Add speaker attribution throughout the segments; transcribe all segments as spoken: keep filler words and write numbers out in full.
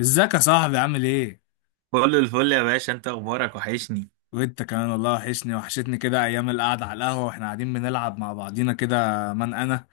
Speaker 1: ازيك يا صاحبي؟ عامل ايه؟
Speaker 2: كل الفل يا باشا، انت اخبارك وحشني.
Speaker 1: وانت كمان والله وحشني وحشتني كده ايام القعده على القهوه واحنا قاعدين بنلعب مع بعضينا كده. من انا؟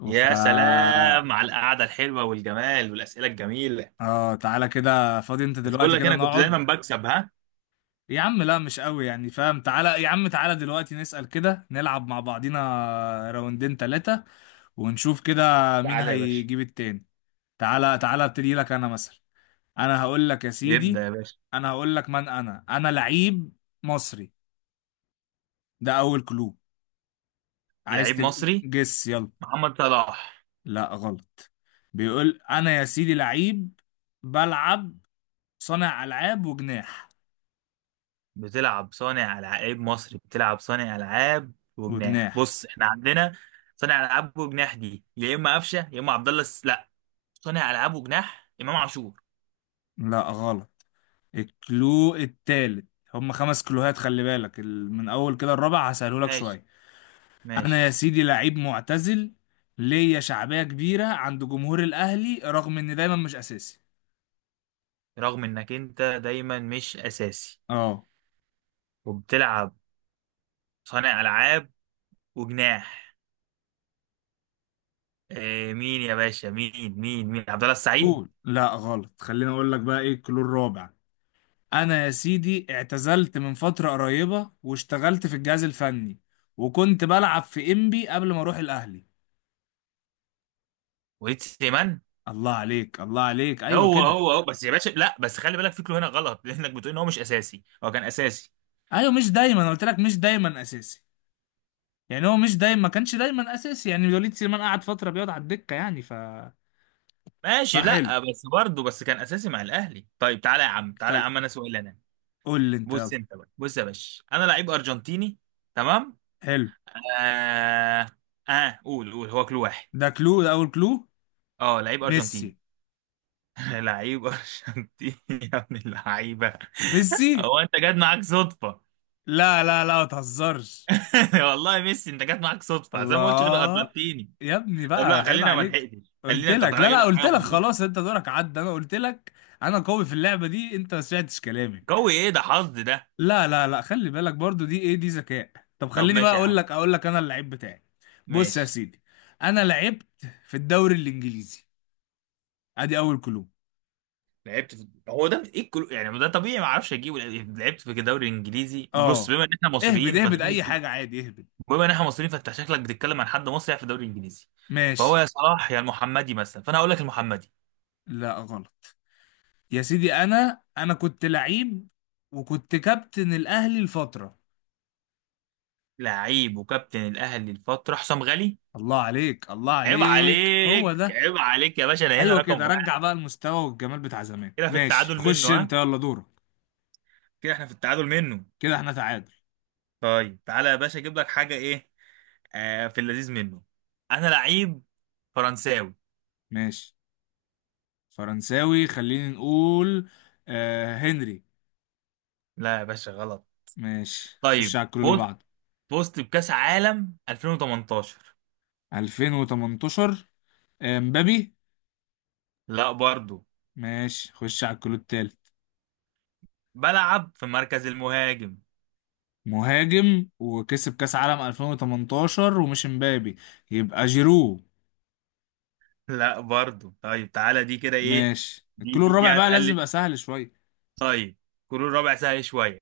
Speaker 1: وفا.
Speaker 2: يا سلام على القعده الحلوه والجمال والاسئله الجميله.
Speaker 1: اه، تعالى كده، فاضي انت
Speaker 2: بس بقول
Speaker 1: دلوقتي؟
Speaker 2: لك
Speaker 1: كده
Speaker 2: انا كنت دايما
Speaker 1: نقعد.
Speaker 2: بكسب، ها.
Speaker 1: يا عم لا، مش قوي يعني فاهم. تعالى يا عم، تعالى دلوقتي نسأل كده، نلعب مع بعضينا راوندين تلاتة ونشوف كده مين
Speaker 2: تعالى يا باشا.
Speaker 1: هيجيب التاني. تعالى تعالى، ابتدي لك انا مثلا. انا هقول لك يا سيدي.
Speaker 2: يبدا يا باشا.
Speaker 1: انا هقول لك من انا انا لعيب مصري، ده اول كلو. عايز
Speaker 2: لعيب مصري؟
Speaker 1: تجس؟ يلا.
Speaker 2: محمد صلاح.
Speaker 1: لا غلط. بيقول انا يا سيدي لعيب، بلعب صانع العاب وجناح.
Speaker 2: بتلعب صانع العاب؟ لعيب مصري بتلعب صانع العاب وجناح؟
Speaker 1: وجناح.
Speaker 2: بص احنا عندنا صانع العاب وجناح، دي يا اما قفشه يا اما عبد الله الس- لا. صانع العاب وجناح، امام عاشور.
Speaker 1: لا غلط. الكلو التالت. هم خمس كلوهات خلي بالك، ال- من اول كده الرابع هسهله لك
Speaker 2: ماشي.
Speaker 1: شويه. انا
Speaker 2: ماشي.
Speaker 1: يا سيدي لعيب معتزل، ليا شعبيه كبيره عند جمهور الاهلي رغم اني دايما مش اساسي.
Speaker 2: رغم انك انت دايما مش اساسي
Speaker 1: اه.
Speaker 2: وبتلعب صانع العاب وجناح. إيه مين يا باشا؟ مين مين مين عبد الله السعيد؟
Speaker 1: قول لا غلط، خليني اقول لك بقى ايه الكلو الرابع. انا يا سيدي اعتزلت من فترة قريبة واشتغلت في الجهاز الفني، وكنت بلعب في انبي قبل ما اروح الاهلي.
Speaker 2: وليد سليمان.
Speaker 1: الله عليك، الله عليك، ايوه
Speaker 2: هو
Speaker 1: كده.
Speaker 2: هو هو بس يا باشا، لا بس خلي بالك، فكره هنا غلط لانك بتقول ان هو مش اساسي، هو كان اساسي.
Speaker 1: ايوه، مش دايما، أنا قلت لك مش دايما اساسي، يعني هو مش دايما، ما كانش دايما اساسي يعني. وليد سليمان قعد فترة بيقعد على الدكة يعني، ف
Speaker 2: ماشي،
Speaker 1: فحلو.
Speaker 2: لا بس برضه بس كان اساسي مع الاهلي. طيب تعالى يا عم، تعالى
Speaker 1: خل...
Speaker 2: يا عم، انا سؤال انا.
Speaker 1: قول لي انت
Speaker 2: بص
Speaker 1: يلا.
Speaker 2: انت بقى، بص يا باشا، انا لعيب ارجنتيني. تمام.
Speaker 1: حلو،
Speaker 2: اه. اه قول قول، هو كل واحد.
Speaker 1: ده كلو، ده اول كلو.
Speaker 2: اه لعيب
Speaker 1: ميسي.
Speaker 2: ارجنتيني. لعيب ارجنتيني يا ابن اللعيبه.
Speaker 1: ميسي.
Speaker 2: هو انت جاد معاك صدفه؟
Speaker 1: لا لا لا، ما تهزرش.
Speaker 2: والله ميسي انت جت معاك صدفه، زي ما قلتش غير
Speaker 1: الله.
Speaker 2: ارجنتيني.
Speaker 1: يا ابني
Speaker 2: طب
Speaker 1: بقى
Speaker 2: لا
Speaker 1: عيب
Speaker 2: خلينا، ما
Speaker 1: عليك.
Speaker 2: لحقتش
Speaker 1: قلت
Speaker 2: خلينا، انت
Speaker 1: لك
Speaker 2: طالع
Speaker 1: لا
Speaker 2: اجيب
Speaker 1: لا،
Speaker 2: لك
Speaker 1: قلت
Speaker 2: حاجه في
Speaker 1: لك
Speaker 2: النص.
Speaker 1: خلاص انت دورك عدى، انا قلت لك انا قوي في اللعبه دي، انت ما سمعتش كلامي.
Speaker 2: قوي ايه ده، حظ ده.
Speaker 1: لا لا لا، خلي بالك برضو، دي ايه؟ دي ذكاء. طب
Speaker 2: طب
Speaker 1: خليني بقى
Speaker 2: ماشي يا
Speaker 1: اقول
Speaker 2: عم.
Speaker 1: لك اقول لك انا اللعيب بتاعي. بص يا
Speaker 2: ماشي.
Speaker 1: سيدي، انا لعبت في الدوري الانجليزي. ادي اول كلو.
Speaker 2: لعبت في؟ هو ده ايه الكل... يعني ده طبيعي، ما اعرفش اجيبه. لعبت في الدوري الانجليزي، بص
Speaker 1: اه،
Speaker 2: بما ان احنا
Speaker 1: اهبد
Speaker 2: مصريين، فانت
Speaker 1: اهبد اي
Speaker 2: ممكن تقول-.
Speaker 1: حاجه عادي، اهبد.
Speaker 2: بما ان احنا مصريين، فانت شكلك بتتكلم عن حد مصري في الدوري الانجليزي، فهو
Speaker 1: ماشي.
Speaker 2: يا صلاح يا المحمدي مثلا، فانا هقول لك المحمدي.
Speaker 1: لا غلط. يا سيدي انا انا كنت لعيب وكنت كابتن الاهلي لفتره.
Speaker 2: لعيب وكابتن الاهلي الفتره، حسام غالي.
Speaker 1: الله عليك، الله
Speaker 2: عيب
Speaker 1: عليك، هو
Speaker 2: عليك،
Speaker 1: ده.
Speaker 2: عيب عليك يا باشا، انا هنا
Speaker 1: ايوه كده،
Speaker 2: رقم واحد.
Speaker 1: رجع بقى المستوى والجمال بتاع زمان.
Speaker 2: كده في
Speaker 1: ماشي،
Speaker 2: التعادل
Speaker 1: خش انت
Speaker 2: منه.
Speaker 1: يلا دورك.
Speaker 2: كده احنا في التعادل منه.
Speaker 1: كده احنا تعادل.
Speaker 2: طيب تعالى يا باشا، اجيب لك حاجه ايه. آه في اللذيذ منه. انا لعيب فرنساوي.
Speaker 1: ماشي. فرنساوي، خلينا نقول آه، هنري.
Speaker 2: لا يا باشا غلط.
Speaker 1: ماشي، خش
Speaker 2: طيب
Speaker 1: على الكلو اللي
Speaker 2: فزت،
Speaker 1: بعده.
Speaker 2: فزت بكاس عالم ألفين وتمنتاشر.
Speaker 1: ألفين وتمنتاشر. آه، مبابي.
Speaker 2: لا برضو.
Speaker 1: ماشي، خش على الكلو التالت.
Speaker 2: بلعب في مركز المهاجم.
Speaker 1: مهاجم وكسب كاس عالم ألفين وتمنتاشر ومش مبابي، يبقى جيرو.
Speaker 2: لا برضو. طيب تعالى، دي كده ايه؟
Speaker 1: ماشي،
Speaker 2: دي
Speaker 1: الكلو
Speaker 2: دي, دي
Speaker 1: الرابع بقى لازم
Speaker 2: هتقلل.
Speaker 1: يبقى سهل شويه.
Speaker 2: طيب. كرة ربع سهل شويه.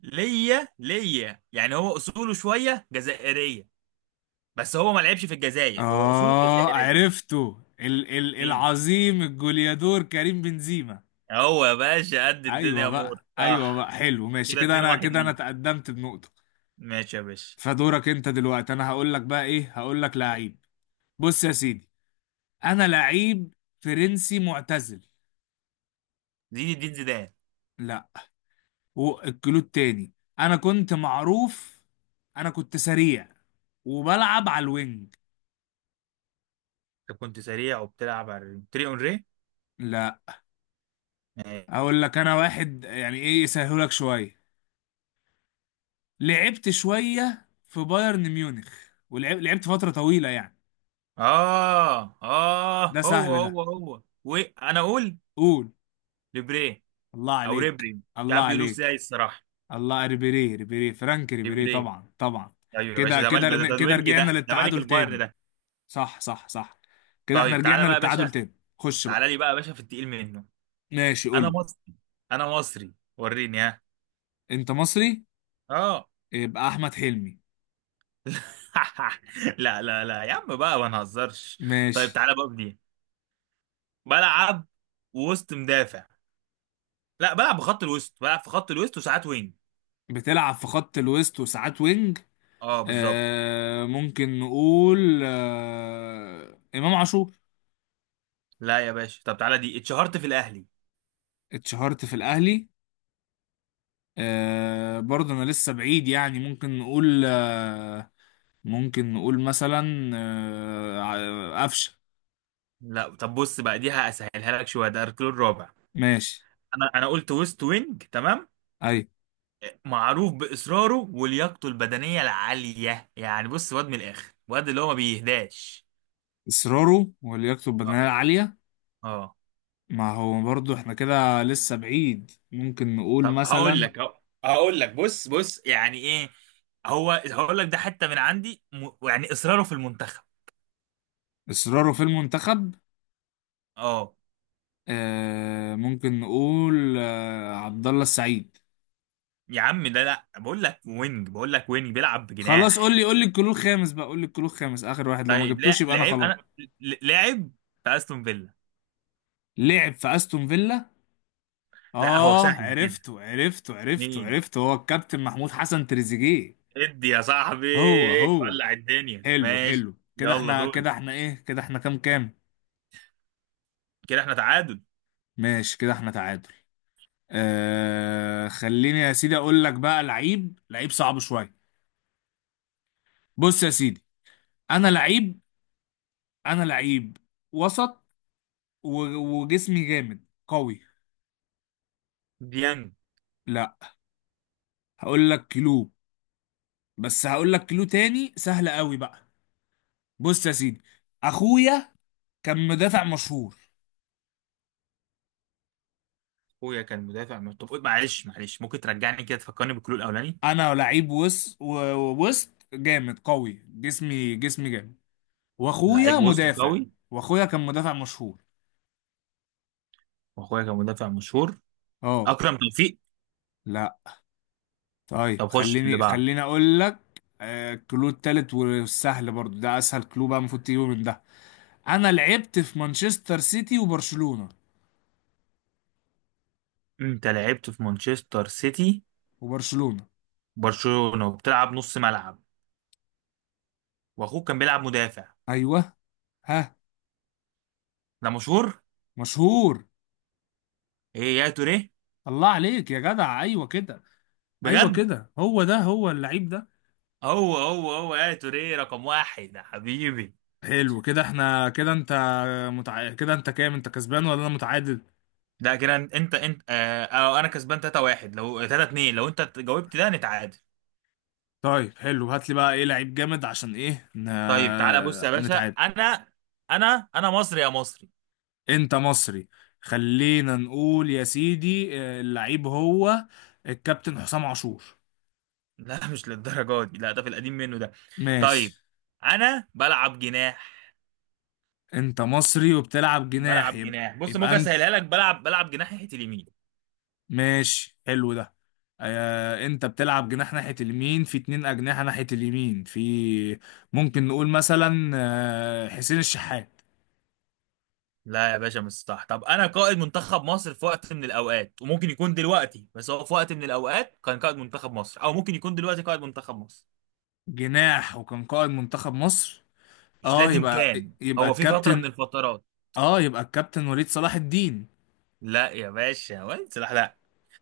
Speaker 2: ليا، ليا يعني هو اصوله شويه جزائريه، بس هو ما لعبش في الجزائر، هو اصوله
Speaker 1: آه
Speaker 2: جزائريه.
Speaker 1: عرفته، ال ال
Speaker 2: مين؟
Speaker 1: العظيم الجوليادور كريم بنزيما.
Speaker 2: هو يا باشا قد
Speaker 1: أيوة
Speaker 2: الدنيا، امور
Speaker 1: بقى، أيوة بقى
Speaker 2: صح.
Speaker 1: حلو، ماشي
Speaker 2: كده
Speaker 1: كده،
Speaker 2: اتنين
Speaker 1: أنا
Speaker 2: واحد
Speaker 1: كده أنا
Speaker 2: ليك.
Speaker 1: تقدمت بنقطة.
Speaker 2: ماشي يا باشا.
Speaker 1: فدورك أنت دلوقتي، أنا هقول لك بقى إيه. هقول لك لعيب. بص يا سيدي، أنا لعيب فرنسي معتزل.
Speaker 2: زين الدين زيدان.
Speaker 1: لا. والكلود تاني، أنا كنت معروف، أنا كنت سريع وبلعب على الوينج.
Speaker 2: انت كنت سريع وبتلعب على تري اون ري؟
Speaker 1: لا.
Speaker 2: ماشي.
Speaker 1: أقول لك أنا واحد يعني إيه يسهلك شوية. لعبت شوية في بايرن ميونخ، ولعبت لعبت فترة طويلة يعني.
Speaker 2: اه اه
Speaker 1: ده
Speaker 2: هو
Speaker 1: سهل ده.
Speaker 2: هو هو وانا اقول.
Speaker 1: قول.
Speaker 2: ليبري.
Speaker 1: الله
Speaker 2: او
Speaker 1: عليك.
Speaker 2: ريبري، مش
Speaker 1: الله
Speaker 2: عارف بيقولوا ازاي
Speaker 1: عليك
Speaker 2: الصراحه.
Speaker 1: الله، ريبيري، ريبيري، فرانك ريبيري،
Speaker 2: ليبري.
Speaker 1: طبعا طبعا.
Speaker 2: ايوه يا باشا
Speaker 1: كده
Speaker 2: ده مال
Speaker 1: كده
Speaker 2: ده، ده, ده
Speaker 1: كده،
Speaker 2: الوينج
Speaker 1: رجعنا
Speaker 2: ده، ده ملك
Speaker 1: للتعادل
Speaker 2: البايرن
Speaker 1: تاني.
Speaker 2: ده.
Speaker 1: صح صح صح. كده احنا
Speaker 2: طيب تعالى
Speaker 1: رجعنا
Speaker 2: بقى يا
Speaker 1: للتعادل
Speaker 2: باشا،
Speaker 1: تاني، خش
Speaker 2: تعالى
Speaker 1: بقى.
Speaker 2: لي بقى يا باشا في التقيل منه.
Speaker 1: ماشي، قول
Speaker 2: انا
Speaker 1: لي.
Speaker 2: مصري. انا مصري، وريني ها.
Speaker 1: انت مصري؟
Speaker 2: اه.
Speaker 1: يبقى احمد حلمي.
Speaker 2: لا لا لا يا عم بقى، ما نهزرش. طيب
Speaker 1: ماشي.
Speaker 2: تعالى بقى بدي. بلعب وسط مدافع. لا بلعب بخط الوسط، بلعب في خط الوسط وساعات وينج.
Speaker 1: بتلعب في خط الوسط وساعات وينج.
Speaker 2: اه بالظبط.
Speaker 1: آه، ممكن نقول آه امام عاشور.
Speaker 2: لا يا باشا، طب تعالى، دي اتشهرت في الاهلي.
Speaker 1: اتشهرت في الاهلي. آه، برضه انا لسه بعيد يعني، ممكن نقول آه، ممكن نقول مثلا آه، ع- قفشه.
Speaker 2: لا طب بص بقى، دي هسهلها لك شويه، ده اركان الرابع.
Speaker 1: ماشي.
Speaker 2: انا انا قلت وسط وينج، تمام.
Speaker 1: اي.
Speaker 2: معروف باصراره ولياقته البدنيه العاليه، يعني بص واد من الاخر، واد اللي هو ما بيهداش.
Speaker 1: اصراره ولياقته
Speaker 2: اه.
Speaker 1: البدنيه العاليه.
Speaker 2: اه.
Speaker 1: ما هو برضه احنا كده لسه بعيد، ممكن نقول
Speaker 2: طب هقول
Speaker 1: مثلا.
Speaker 2: لك أهو-. هقول لك بص، بص يعني ايه. هو هقول لك ده حتى من عندي م... يعني اصراره في المنتخب.
Speaker 1: اصراره في المنتخب.
Speaker 2: اه.
Speaker 1: آه، ممكن نقول آه عبد الله السعيد.
Speaker 2: يا عم ده لا، بقول لك وينج، بقول لك وينج بيلعب
Speaker 1: خلاص قول
Speaker 2: بجناح.
Speaker 1: لي، قول لي الكلو الخامس بقى، قول لي الكلو الخامس، اخر واحد لو ما
Speaker 2: طيب لا
Speaker 1: جبتوش يبقى انا
Speaker 2: لعب
Speaker 1: خلاص.
Speaker 2: انا، ل- لعب في استون فيلا.
Speaker 1: لعب في استون فيلا.
Speaker 2: لا هو
Speaker 1: اه
Speaker 2: سهل كده.
Speaker 1: عرفته عرفته عرفته
Speaker 2: مين؟
Speaker 1: عرفته، هو الكابتن محمود حسن تريزيجيه.
Speaker 2: ادي يا صاحبي،
Speaker 1: هو هو.
Speaker 2: ولع الدنيا
Speaker 1: حلو
Speaker 2: ماشي.
Speaker 1: حلو، كده
Speaker 2: يلا
Speaker 1: احنا
Speaker 2: دوري.
Speaker 1: كده، احنا ايه كده، احنا كام كام؟
Speaker 2: كده احنا تعادل.
Speaker 1: ماشي كده احنا تعادل. آه، خليني يا سيدي اقول لك بقى، لعيب لعيب صعب شويه. بص يا سيدي، انا لعيب، انا لعيب وسط و- وجسمي جامد قوي.
Speaker 2: ديانج.
Speaker 1: لا. هقول لك كيلو، بس هقول لك كيلو تاني سهل قوي بقى. بص يا سيدي، اخويا كان مدافع مشهور.
Speaker 2: اخويا كان مدافع من- طب قول- معلش، معلش ممكن ترجعني كده، تفكرني بالكلو الاولاني.
Speaker 1: انا لعيب وس و- وسط جامد قوي، جسمي جسمي جامد، واخويا
Speaker 2: لعيب وسط
Speaker 1: مدافع.
Speaker 2: قوي،
Speaker 1: واخويا كان مدافع مشهور.
Speaker 2: واخويا كان مدافع مشهور.
Speaker 1: اه.
Speaker 2: اكرم توفيق.
Speaker 1: لا. طيب،
Speaker 2: طب خش في اللي
Speaker 1: خليني
Speaker 2: بعده.
Speaker 1: خليني اقول لك. آه، الكلو التالت والسهل برضو، ده اسهل كلو بقى المفروض تجيبه من ده. انا لعبت في مانشستر سيتي وبرشلونة.
Speaker 2: انت لعبت في مانشستر سيتي
Speaker 1: وبرشلونة.
Speaker 2: برشلونة وبتلعب نص ملعب، واخوك كان بيلعب مدافع.
Speaker 1: ايوه. ها.
Speaker 2: ده مشهور.
Speaker 1: مشهور.
Speaker 2: ايه يا توريه؟
Speaker 1: الله عليك يا جدع، ايوه كده. ايوه
Speaker 2: بجد.
Speaker 1: كده، هو ده، هو اللعيب ده.
Speaker 2: هو هو هو يا توريه، رقم واحد يا حبيبي.
Speaker 1: حلو، كده احنا كده، انت متع... كده انت كام؟ انت كسبان ولا انا متعادل؟
Speaker 2: ده كده انت انت انت- آه، آه، انا كسبان تلاتة واحد، لو ثلاثة اتنين لو انت جاوبت ده نتعادل.
Speaker 1: طيب حلو، هات لي بقى ايه لعيب جامد عشان ايه ن...
Speaker 2: طيب تعالى بص يا باشا،
Speaker 1: نتعادل.
Speaker 2: انا. انا انا مصري يا مصري.
Speaker 1: انت مصري. خلينا نقول يا سيدي اه، اللعيب هو الكابتن حسام عاشور.
Speaker 2: لا مش للدرجه دي لا، ده في القديم منه ده.
Speaker 1: ماشي.
Speaker 2: طيب. انا بلعب جناح.
Speaker 1: انت مصري وبتلعب جناح،
Speaker 2: بلعب
Speaker 1: يبقى,
Speaker 2: جناح، بص
Speaker 1: يبقى
Speaker 2: ممكن
Speaker 1: انت،
Speaker 2: اسهلها لك، بلعب بلعب جناح ناحيه اليمين.
Speaker 1: ماشي حلو ده. اه، انت بتلعب جناح ناحية اليمين، في اتنين اجنحة ناحية اليمين، في ممكن نقول مثلا اه، حسين الشحات.
Speaker 2: لا يا باشا مش صح. طب انا قائد منتخب مصر في وقت من الاوقات، وممكن يكون دلوقتي، بس هو في وقت من الاوقات كان قائد منتخب مصر، او ممكن يكون دلوقتي قائد منتخب مصر.
Speaker 1: جناح وكان قائد منتخب مصر.
Speaker 2: مش
Speaker 1: اه
Speaker 2: لازم
Speaker 1: يبقى،
Speaker 2: كان،
Speaker 1: يبقى
Speaker 2: هو في فتره من
Speaker 1: الكابتن،
Speaker 2: الفترات.
Speaker 1: اه يبقى الكابتن وليد صلاح الدين.
Speaker 2: لا يا باشا، واد سلاح لا.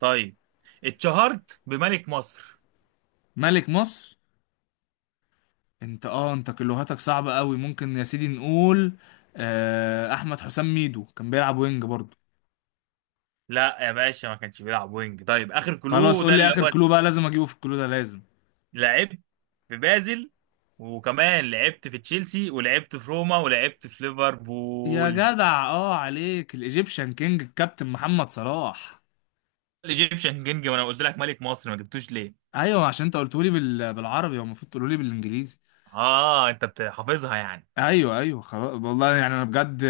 Speaker 2: طيب اتشهرت بملك مصر.
Speaker 1: ملك مصر. انت اه، انت كلوهاتك صعبة قوي، ممكن يا سيدي نقول آه، احمد حسام ميدو كان بيلعب وينج برضه.
Speaker 2: لا يا باشا ما كانش بيلعب وينج. طيب اخر
Speaker 1: خلاص
Speaker 2: كلو ده،
Speaker 1: قول لي
Speaker 2: اللي
Speaker 1: اخر
Speaker 2: هو
Speaker 1: كلو بقى، لازم اجيبه في الكلو ده لازم.
Speaker 2: لعبت في بازل، وكمان لعبت في تشيلسي، ولعبت في روما، ولعبت في
Speaker 1: يا
Speaker 2: ليفربول.
Speaker 1: جدع اه، عليك، الايجيبشن كينج الكابتن محمد صلاح.
Speaker 2: الايجيبشن كينج؟ ما انا قلت لك ملك مصر، ما جبتوش ليه؟
Speaker 1: ايوه، عشان انت قلتولي بال... بالعربي، هو المفروض تقولولي بالانجليزي.
Speaker 2: اه انت بت- حافظها يعني.
Speaker 1: ايوه ايوه خلاص، والله يعني انا بجد،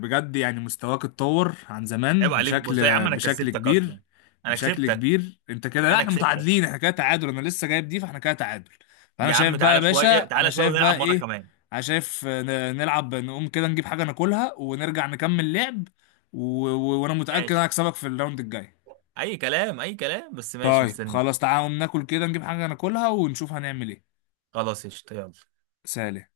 Speaker 1: بجد يعني مستواك اتطور عن
Speaker 2: عيب
Speaker 1: زمان
Speaker 2: عليك،
Speaker 1: بشكل،
Speaker 2: بص يا عم انا
Speaker 1: بشكل
Speaker 2: كسبتك اصلا.
Speaker 1: كبير.
Speaker 2: انا
Speaker 1: بشكل
Speaker 2: كسبتك.
Speaker 1: كبير، انت كده لا،
Speaker 2: انا
Speaker 1: احنا
Speaker 2: كسبتك.
Speaker 1: متعادلين، احنا كده تعادل، انا لسه جايب دي، فاحنا كده تعادل. فانا
Speaker 2: يا
Speaker 1: شايف
Speaker 2: عم
Speaker 1: بقى يا
Speaker 2: تعالى
Speaker 1: باشا،
Speaker 2: شويه،
Speaker 1: انا
Speaker 2: تعالى شويه
Speaker 1: شايف
Speaker 2: ونلعب
Speaker 1: بقى
Speaker 2: مره
Speaker 1: ايه،
Speaker 2: كمان.
Speaker 1: انا شايف ن- نلعب، نقوم كده نجيب حاجه ناكلها ونرجع نكمل لعب، و... و... وانا متاكد
Speaker 2: ماشي.
Speaker 1: انا هكسبك في الراوند الجاي.
Speaker 2: اي كلام، اي كلام، بس ماشي
Speaker 1: طيب
Speaker 2: مستنيك.
Speaker 1: خلاص تعالى نقوم ناكل كده، نجيب حاجه ناكلها ونشوف هنعمل ايه.
Speaker 2: خلاص قشطة يلا.
Speaker 1: سلام.